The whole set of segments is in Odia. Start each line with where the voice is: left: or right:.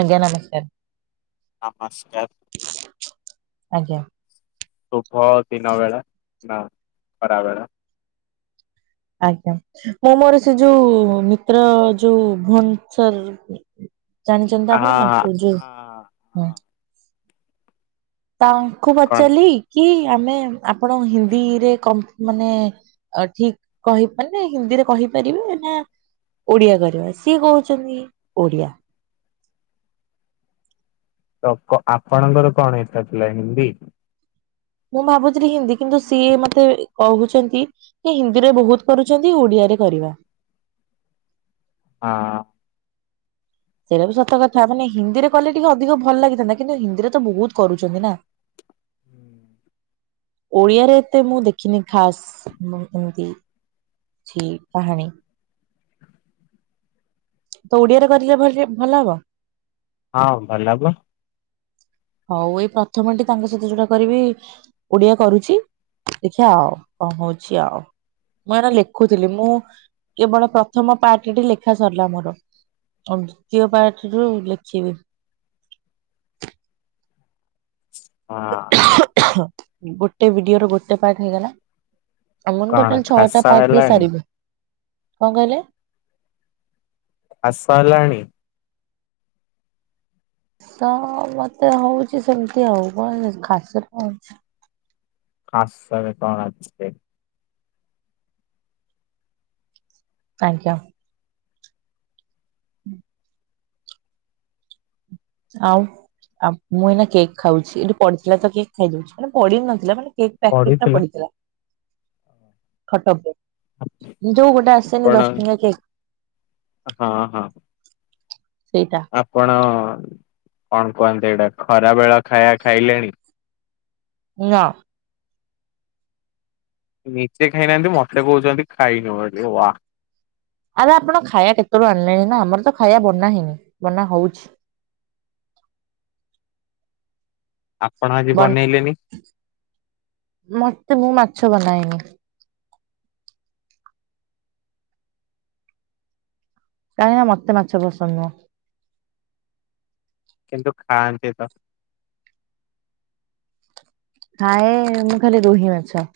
right: ଆଜ୍ଞା ନମସ୍କାର।
left: ନମସ୍କାର।
right: ଆଜ୍ଞା।
left: ଶୁଭ ଦିନ ବେଳା ନା ଖରାବେଳା।
right: ଆଜ୍ଞା ମୁଁ ମୋର ସେ ଯୋଉ ମିତ୍ର ଯୋଉ ଭୁନ ସର ଜାଣିଛନ୍ତି ତ
left: ଆହା
right: ଆପଣ ତାଙ୍କୁ ଯୋଉ
left: ଆହା ଆହା।
right: ହଁ। ତାଙ୍କୁ
left: କଣ
right: ପଚାରିଲି କି ଆମେ ଆପଣ ହିନ୍ଦୀରେ କ ମାନେ ଆ ଠିକ କହି ମାନେ ହିନ୍ଦୀରେ କହିପାରିବେ ନା ଓଡିଆ କରିବା ସିଏ କହୁଛନ୍ତି ଓଡିଆ।
left: ତ ଆପଣଙ୍କର କଣ ଇଚ୍ଛା ଥିଲା ହିନ୍ଦୀ।
right: ମୁଁ ଭାବୁଥିଲି ହିନ୍ଦୀ କିନ୍ତୁ, ସିଏ ମତେ କହୁଛନ୍ତି କି ହିନ୍ଦୀରେ ବହୁତ କରୁଛନ୍ତି ଓଡିଆରେ କରିବା।
left: ହଁ।
right: ସେଇଟା ବି ସତ କଥା ମାନେ ହିନ୍ଦୀରେ କଲେ ଟିକେ ଅଧିକ ଭଲ ଲାଗିଥାନ୍ତା କିନ୍ତୁ ହିନ୍ଦୀରେ ତ ବହୁତ କରୁଛନ୍ତି ନା। ଓଡିଆରେ ଏତେ ମୁଁ ଦେଖିନି ଖାସ ଏମତି। ଛି କାହାଣୀ। ତ ଓଡିଆରେ କରିଲେ ଭଲି ଭଲ ହବ।
left: ହଁ ଭଲ ହବ।
right: ହଉ ଏଇ ପ୍ରଥମଟି ତାଙ୍କ ସହିତ ଯୋଉଟା କରିବି ଓଡିଆ କରୁଛି ଦେଖିବା ଆଉ କଣ ହଉଛି ଆଉ। ମୁଁ ଏଇନା ଲେଖୁଥିଲି ମୁଁ କେବଳ ପ୍ରଥମ ପାର୍ଟଟି ଲେଖା ସରିଲା ମୋର। ହଁ ଦ୍ଵିତୀୟ ପାର୍ଟରରୁ ଲେଖିବି।
left: ହଁ।
right: ଗୋଟେ ଭିଡିଓ ର ଗୋଟେ ପାର୍ଟ ହେଇଗଲା। ଆମ
left: କଣ
right: ଟୋଟାଲ୍
left: ଖାସ
right: ଛଅଟା ପାର୍ଟ ରେ
left: ହେଲାଣି
right: ସାରିବି କଣ କହିଲେ।
left: ଖାସ ହେଲାଣି।
right: ସ ମତେ ହଉଛି ସେମିତି ହଉ କଣ ଖାସ ତ ହେଉଛି।
left: ଖାସରେ କଣ ଅଛି ଯେ।
right: କାହିଁକି ଆ। ହୁଁ। ଆଉ ମୁଁ ଏଇନା କେକ୍ ଖାଉଛି ଏଇଠି ପଡିଥିଲା ତ କେକ୍ ଖାଇଦଉଛି ମାନେ ପଡି ନଥିଲା ମାନେ କେକ୍। ପ୍ୟାକେଟ ଟା
left: ପଢିଥିଲ
right: ପଡିଥିଲା ଖଟ ଉପରେ। ଯୋଉ ଗୋଟେ ଆସେନି
left: ଆପଣ
right: ଦଶ ଟଙ୍କିଆ କେକ୍।
left: ହଁ ହଁ
right: ସେଇଟା।
left: ଆପଣ କଣ କୁହନ୍ତି ଏଇଟା ଖରା ବେଳ ଖାଇବା ଖାଇଲେଣି।
right: ନା।
left: ନିଜେ ଖାଇନାହାନ୍ତି ମତେ କହୁଛନ୍ତି ଖାଇନୁ ବୋଲି ୱା।
right: ଆରେ ଆପଣ ଖାଇବା କେତେଳୁ ଆଣିଲେଣି ନା ଆମର ତ ଖାଇବା ବନା ହେଇନି ବନା ହଉଛି।
left: ଆପଣ ଆଜି
right: ବନ
left: ବନେଇଲେନି।
right: ମତେ ମୁଁ ମାଛ ବନାଏନି। କାହିଁକ ନା ମତେ ମାଛ ପସନ୍ଦ ନୁହଁ।
left: କିନ୍ତୁ ଖାଆନ୍ତି ତ।
right: ଖାଏ ମୁଁ ଖାଲି ରୋହି ମାଛ।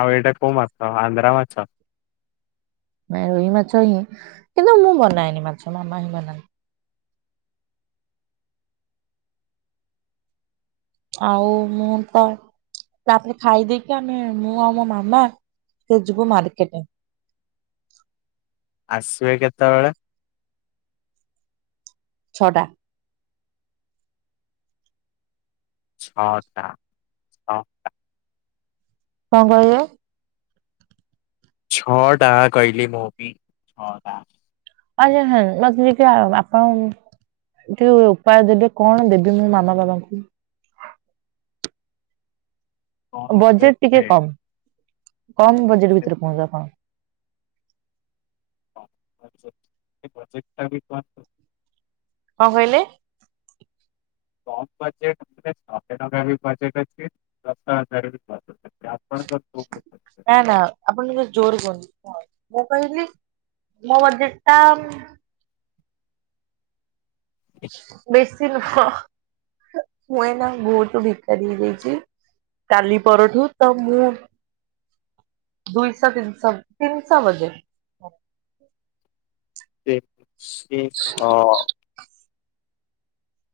left: ଆଉ ଏଇଟା କୋଉ ମାଛ ଆନ୍ଧ୍ରା ମାଛ।
right: ନାଇଁ ରୋହି ମାଛ ହିଁ କିନ୍ତୁ ମୁଁ ବନାଏନି ମାଛ ମାମା ହିଁ ବନାନ୍ତି। ଆଉ ମୁଁ ତ। ତାପରେ ଖାଇ ଦେଇକି ଆମେ ମୁଁ ଆଉ ମୋ ମାମା ସେ ଯିବୁ ମାର୍କେଟ।
left: ଆସିବେ କେତେବେଳେ।
right: ଛଅଟା।
left: ଛଅଟା। ହଁ
right: କଣ କହିଲେ।
left: ଛଅଟା କହିଲି ମୁଁ ବି ଛଅଟା।
right: ଆରେ ରେରେ ମତେ ଟିକେ ଆପଣଙ୍କ। ଟିକେ ଉପାୟ ଦେବି କଣ ଦେବି ମୁଁ ମାମା ବାବାଙ୍କୁ‌।
left: କଣ
right: ବଜେଟ୍ ଟିକେ
left: ଦେବେ
right: କମ୍ କମ୍ ବଜେଟ୍
left: ସେ
right: ଭିତରେ କୁହନ୍ତୁ ଆପଣ।
left: କମ୍ ବଜେଟ୍ ସେ ବଜେଟ୍ ଟାବି କୁହନ୍ତୁ।
right: କଣ କହିଲେ।
left: କମ୍ ବଜେଟ୍ ମେ ସହେ ଟଙ୍କାରେ ବି ବଜେଟ୍ ଅଛି ଦଶ ହଜାରରେ ବି ବଜେଟ୍ ଅଛି। ଆପଣଙ୍କ କୋଉ। ବଜେଟ?
right: ନା ନା ଆପଣ ଟିକେ ଜୋର କୁହନ୍ତୁ ମୁଁ କହିଲି ମୋ ବଜେଟ୍ ଟା। ବେଶୀ ନୁହଁ ମୁଁ ଏଇନା ବହୁତ ଭିକାରୀ ହେଇଯାଇଛି। କାଲି ପରଠୁ ତ ମୁଁ। ଦୁଇଶହ ତିନିଶ ତିନିଶହ ବଜେଟ୍।
left: ତିନିଶହ।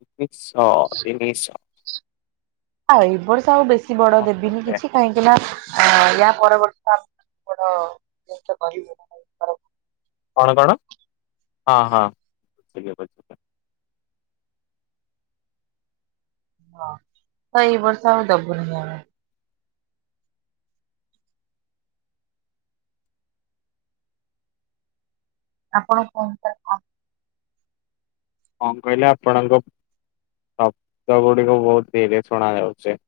left: ତିନିଶହ ତିନିଶହ।
right: ଆଉ ଏ ବର୍ଷ ଆଉ ବେଶି ବଡ଼
left: କଣ
right: ଦେବିନି
left: ଦେବେ
right: କିଛି। କାହିଁକି ନା ୟା ପର ବର୍ଷ ଆମେ ବଡ଼ ଜିନିଷ କରିବୁ। ହଁ
left: କଣ କଣ ହଁ ହଁ।
right: ହଁ ତ ଏଇ ବର୍ଷ ଆଉ ଦବୁନୁ ଆମେ। ଆପଣ କହୁନାହାନ୍ତି।
left: କଣ କହିଲେ? ଆପଣଙ୍କ ଶବ୍ଦ ଗୁଡିକ ବହୁତ ଧୀରେ ଶୁଣା ଯାଉଛି।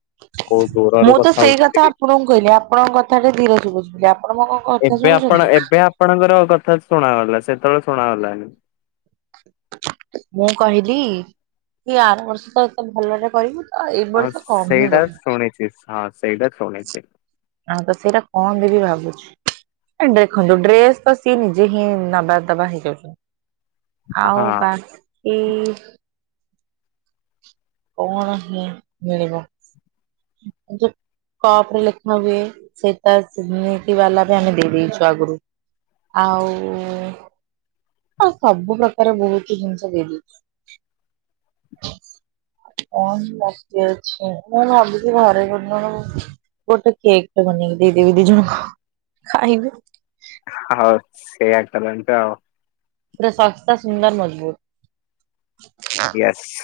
left: କୋଉ ଦୂରରୁ
right: ମୁଁ ତ ସେଇ
left: ହଉଛନ୍ତି
right: କଥା
left: କି?
right: ଆପଣଙ୍କୁ କହିଲି ଆପଣଙ୍କ କଥାଟା ଧୀରେ ଶୁଭୁଚି। ଆପଣ ମୋ କ
left: ଏବେ ଆପଣ ଏବେ ଆପଣଙ୍କର କଥା ଶୁଣାଗଲା ସେତେବେଳେ ଶୁଣାଗଲାନି।
right: ମୁଁ କହିଲି କି ଆର ବର୍ଷ ତ ଏତେ ଭଲରେ କରିବୁ। ତ ଏଇ
left: ହଁ
right: ବର୍ଷ କମ୍ ହିଁ
left: ସେଇଟା
right: ଦବୁ।
left: ଶୁଣିଛି, ହଁ ସେଇଟା ଶୁଣିଛି।
right: ନା ତ ସେଇଟା କଣ ଦେବି ଭାବୁଛି। ଏ ଦେଖନ୍ତୁ ଡ୍ରେସ୍ ତ ସିଏ ନିଜେ ହିଁ ନବା ଦବା ହେଇ ଯାଉଛନ୍ତି।
left: ହଁ
right: ଆଉ ବାକି କଣ ହିଁ ମିଳିବ। ଯେ କପ୍ ରେ ଲେଖି ହୁଏ ସେଟା ସେ ନିତି ବାଲା ବି ଆମେ ଦେଇ ଦେଇଛୁ ଆଗରୁ। ଆଉ ଓ ସବୁ ପ୍ରକାର ବହୁତି ଜିନିଷ ଦେଇଦେଇଛୁ। କଣ ବାକି ଅଛି? ମୁଁ ଭାବୁଚି ଘରେ [inaudible] ଗୋଟେ କେକ୍ ଟେ ବନେଇକି ଦେଇଦେବି ଦି ଜଣକୁ ଖାଇବେ।
left: ହଉ ସେଇଆ କରନ୍ତୁ ଆଉ।
right: ପୁରା ଶସ୍ତା ସୁନ୍ଦର ମଜବୁତ୍।
left: ଏସ୍।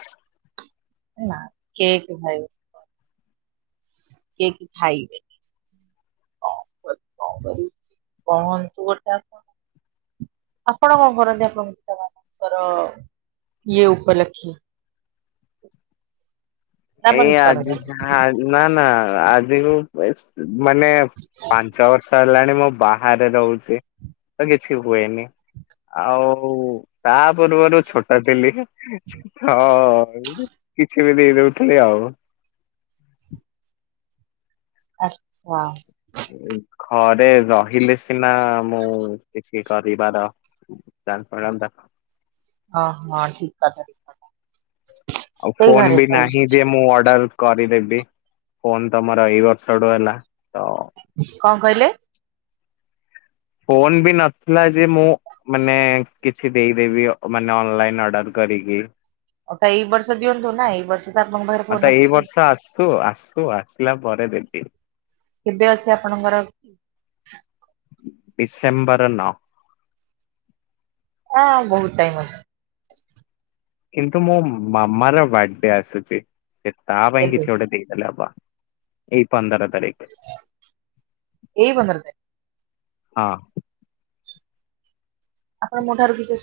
right: ନା କେକ୍ ଖାଇବେ। କେକ୍ ଖାଇବେନି। କଣ କର, କଣ କରିବି, କହନ୍ତୁ ଗୋଟା କଣ? ଆପଣ କଣ କରନ୍ତି ଆପଣଙ୍କ ପିତା ମାତାଙ୍କର ଇଏ ଉପଲକ୍ଷେ? ନା ଆପଣ
left: ଏଇ
right: କିଛି
left: ଆଜି
right: କରନ୍ତିନି
left: ହା ନା ନା ଆଜି କୁ ଏସ୍ ମାନେ ପାନ୍ ଛଅ ବର୍ଷ ହେଲାଣି ମୁଁ ବାହାରେ ରହୁଛି ତ କିଛି ହୁଏନି। ଆଉ ତା ପୂର୍ବରୁ ଛୋଟ ଥିଲି। ହଁ କିଛି ବି ଦେଇଦଉଥିଲି ଆଉ।
right: ଆଚ୍ଛା।
left: ଏ ଏଇ ଘରେ ରହିଲେ ସିନା ମୁଁ କିଛି କରିବାର ଚାନ୍ସ ମିଳନ୍ତା।
right: ହଁ, ହଁ ଠିକ୍ କଥା, ଠିକ୍ କଥା।
left: ଆଉ
right: ସେଇ
left: ଫୋନ୍
right: ଘରେ
left: ବି
right: ଥାଇ
left: ନାହିଁ ଯେ ମୁଁ ଅର୍ଡର୍ କରିଦେବି ଫୋନ୍ ତ ମୋର ଏଇ ବର୍ଷଠୁ ହେଲା। ତ
right: କଣ କହିଲେ?
left: ଫୋନ୍ ବି ନଥିଲା ଯେ ମୁଁ ମାନେ କିଛି ଦେଇଦେବି ମାନେ ଅନଲାଇନ୍ ଅର୍ଡର୍ କରିକି।
right: ଅଟା ଏଇ ବର୍ଷ ଦିଅନ୍ତୁ ନା ଏଇ ବର୍ଷ ଆପଣଙ୍କ ପାଖରେ ଫୋନ୍ ଅଛି।
left: ସୁ ଆସୁ ଆସିଲା ପରେ ଦେବି।
right: କେବେ ଅଛି ଆପଣଙ୍କର?
left: ଡିସେମ୍ବର ନଅ।
right: ଆ, ବହୁତ ଟାଇମ୍ ଅଛି।
left: କିନ୍ତୁ ମୋ ମାମାର ବାଡେ ଆସୁଛି। ସେ ତା ପାଇଁ
right: କେବେ
left: କିଛି ଗୋଟେ ଦେଇଦେଲେ ହବ। ଏଇ ପନ୍ଦର ତାରିଖ।
right: ଏଇ ପନ୍ଦର ତାରିଖ।
left: ହଁ।
right: ଆପଣ ମୋ ଠାରୁ କିଛି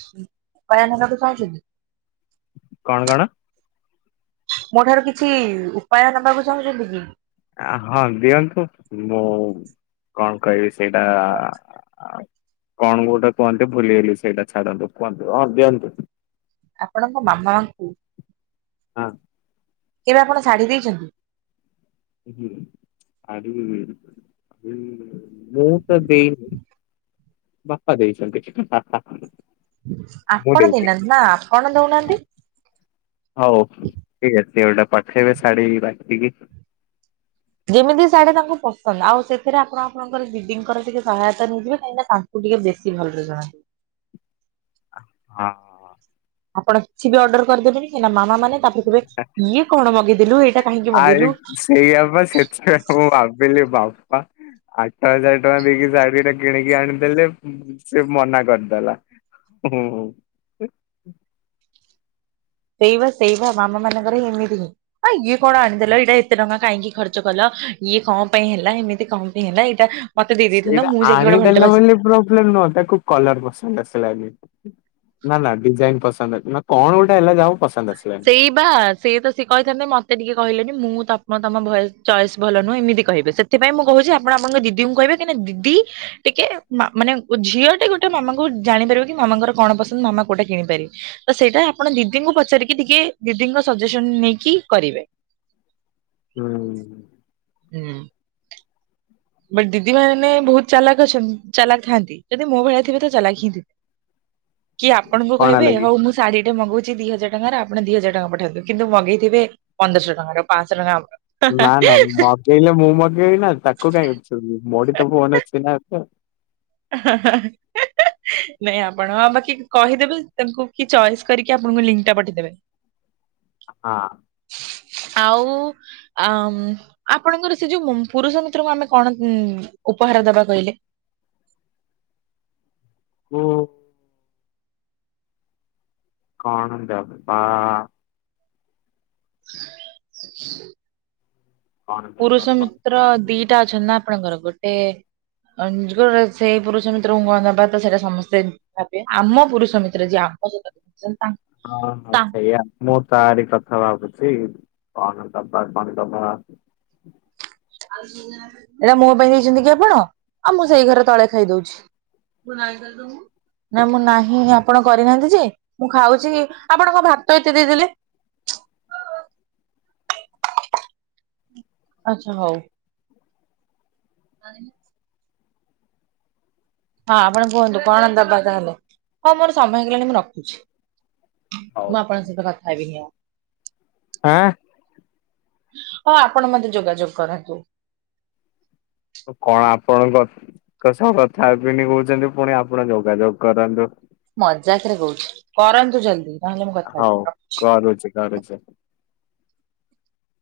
right: ଉପାୟ ନେବାକୁ ଚାହୁଁଛ କି?
left: କଣ କଣ?
right: ମୋ ଠାରୁ କିଛି ଉପାୟ ନେବାକୁ ଚାହୁଁଛନ୍ତି କି?
left: ଆ, ହଁ ଦିଅନ୍ତୁ ମୁଁ କଣ କହିବି ସେଇଟା ଆ, କଣ ଗୋଟେ କୁହନ୍ତି ଭୁଲିଗଲି ସେଇଟା। ଛାଡନ୍ତୁ କୁହନ୍ତୁ, ହଁ ଦିଅନ୍ତୁ।
right: ଆପଣଙ୍କ ମାମାଙ୍କୁ
left: ହଁ।
right: କେବେ ଆପଣ ଶାଢୀ ଦେଇଛନ୍ତି?
left: ହୁଁ ଶାଢ଼ି, ମୁଁ ତ ଦେଇନି। ବାପା ଦେଇଛନ୍ତି ବାପା।
right: ଆପଣ ଦେଇନାହାନ୍ତି ନା ଆପଣ ଦଉନାହାନ୍ତି।
left: ହଉ ଠିକ୍ ଅଛି ଗୋଟେ ପଠେଇବେ ଶାଢୀ ବାଛିକି
right: ଯେମିତି ଶାଢି ତାଙ୍କୁ ପସନ୍ଦ, ଆଉ ସେଥିରେ ଆପଣ ଆପଣଙ୍କର ଦିଦିଙ୍କର ଟିକେ ସହାୟତା ନେଇଯିବେ। କାହିଁକି ନା ତା କୁ ଟିକେ ବେଶୀ ଭଲରେ ଜଣା।
left: ହଁ।
right: ଆପଣ କିଛି ବି ଅର୍ଡର କରିଦେବେନି, କାହିଁକି ନା ମାମା ମାନେ ତାପରେ କହିବେ, ଇଏ କଣ ମଗେଇଦେଲୁ ଏଇଟା କାହିଁକି
left: ଆ
right: ମଗେଇଲୁ
left: ସେଇଆ ବା ସେଥିପାଇ ମୁଁ ଭାବିଲି ବାପା ଆଠ ହଜାର ଟଙ୍କା ଦେଇକି ଶାଢୀ ଟା କିଣିକି ଆଣିଦେଲେ ସେ ମନା କରିଦେଲା। ହୁଁ ହୁଁ।
right: ସେଇବା ସେଇବା ମାମା ମାନଙ୍କର ହିଁ ଏମିତି ଆଁ ଇଏ କଣ ଆଣିଦେଲ। ଏଇଟା ଏତେ ଟଙ୍କା କାହିଁକି ଖର୍ଚ୍ଚ କଲ। ଇଏ କଣ ପାଇଁ ହେଲା, ଏମିତି କଣ ପାଇଁ ହେଲା ଏଇଟା ମତେ ଦେଇ ଦେଇଥାନ୍ତ
left: ସେଇଟା
right: ମୁଁ ଯାଇକି ଗୋଟେ ଭଲଟେ
left: ଆଣିଦେଲେ
right: ବାଛି
left: ବୋଲି ପ୍ରୋବ୍ଲେମ ନୁହଁ, ତାକୁ କଲର ପସନ୍ଦ ଆସିଲାନି। ନା ନା ଡିଜାଇନ ପସନ୍ଦ ଆସ ନା କଣ ଗୋଟେ ହେଲା। ଯାହାଉ ପସନ୍ଦ ଆସିଲାନି।
right: ସେଇ ବା ସିଏ ତ ସିଏ କହିଥାନ୍ତେ, ମୋତେ ଟିକେ କହିଲେନି ମୁଁ ତ ମୁଁ ତମ ଭଏ ଚଏସ ଭଲ ନୁହେଁ ଏମିତି କହିବେ। ସେଥିପାଇଁ ମୁଁ କହୁଛି, ଆପଣ ଆପଣଙ୍କ ଦିଦି ଙ୍କୁ କହିବେ କାହିଁକି ନା ଦିଦି ଟିକେ ମା ମାନେ ଝିଅ ଟେ ଗୋଟେ ମାମାଙ୍କୁ ଜାଣିପାରିବ କି, ମାମାଙ୍କର କଣ ପସନ୍ଦ ମାମା କୋଉଟା କିଣିପାରିବେ। ତ ସେଇଟା ଆପଣ ଦିଦିଙ୍କୁ ପଚାରିକି ଟିକେ, ଦିଦିଙ୍କ ସଜେସନ ନେଇକି କରିବେ।
left: ହୁଁ।
right: ହୁଁ। ବଟ ଦିଦି ମାନେ ବହୁତ ଚାଲାକ ଅଛନ୍ତି ଚାଲାକ ଥାଆନ୍ତି। ଯଦି ମୋ ଭଳିଆ ଥିବେ ତ ଚାଲାକ ହିଁ ଥିବେ। କି ଆପଣଙ୍କୁ
left: କଣ
right: କହିବେ
left: ହେଲା କି?
right: ହଉ ମୁଁ ଶାଢୀ ଟା ମଗଉଛି ଦି ହଜାର ଟଙ୍କାର ଆପଣ ଦି ହଜାର ଟା ପଠାନ୍ତୁ। କିନ୍ତୁ ମଗେଇଥିବେ ପନ୍ଦରଶ ଟଙ୍କାର ପାଶହ ଟଙ୍କା ଆମର।
left: ନା ନା ମଗେଇଲେ ମୁଁ ମଗେଇବ ନା, ତାକୁ କାହିଁ ଛାଡ଼ିବି ମୋଠି ତ ଫୋନ ଅଛି ନା ଏବେ।
right: [unintelligible] ନାଇଁ ଆପଣ ବାକି କହିଦେବେ ତାଙ୍କୁ କି ଚଏସ୍ କରିକି, ଆପଣଙ୍କୁ ଲିଙ୍କ ଟା ପଠେଇଦେବେ। [inaudible]
left: ହଁ।
right: ଆଉ ଆମ୍ ଆପଣଙ୍କର ସେ ଯୋଉ ମୁ ପୁରୁଷ ମିତ୍ରଙ୍କୁ, ଆମେ କଣ ଉପହାର ଦବା କହିଲେ?
left: ହୁଁ। କଣ ଦବା
right: [inaudible]
left: କଣ
right: ପୁରୁଷ
left: ଦବା
right: ମିତ୍ର ଦିଟା ଅଛନ୍ତି ନା ଆପଣଙ୍କର ଗୋଟେ [unintelligible] ସେଇ ପୁରୁଷ ମିତ୍ରଙ୍କୁ କଣ ଦେବା ତ ସେଇଟା ସମସ୍ତେ ଭାବିବେ ଆମ ପୁରୁଷ ମିତ୍ର ଯିଏ ଆମ ଜଛନ୍ତି ତାଙ୍କ
left: ହଁ ହଁ ସେଇଆା। ମୁଁ ତାରି କଥା ଭାବୁଛି କଣଦବା କଣଦବା
right: ଏଇଟା ମୋ ପାଇଁ ଦେଇଛନ୍ତି କି ଆପଣ ଆଉ ମୁଁ ସେଇ ଘରେ ତଳେ ଖାଇଦଉଛି। ବୁନାଇଦେଲୁ ନା ମୁଁ ନାହିଁ ଆପଣ କରିନାହାନ୍ତି ଯେ ମୁଁ ଖାଉଛି ଆପଣ କଣ ଭାତ ଏତେ ଦେଇଦେଲେ? ଆଚ୍ଛା ହଉ। ହଁ ଆପଣ କୁହନ୍ତୁ କଣ ଦବା ତାହେଲେ, ହଉ ମୋର ସମୟ ହେଇଗଲାଣି ମୁଁ ରଖୁଛି।
left: ହଉ
right: ମୁଁ ଆପଣଙ୍କ ସହିତ କଥା ହେବିନି ଆଉ।
left: ଆଁ।
right: ହଁ ଆପଣ ମତେ ଯୋଗାଯୋଗ କରନ୍ତୁ।
left: କଣ ଆପଣଙ୍କ କ ସହ କଥା ହେବିନି କହୁଛନ୍ତି ପୁଣି ଆପଣ ଯୋଗାଯୋଗ କରନ୍ତୁ।
right: ମଜାକ ରେ କହୁଛି କରନ୍ତୁ ଜଲ୍ଦି। ନହେଲେ ମୁଁ କଥା ହେବି।
left: ହଉ କରୁଚି କରୁଚି।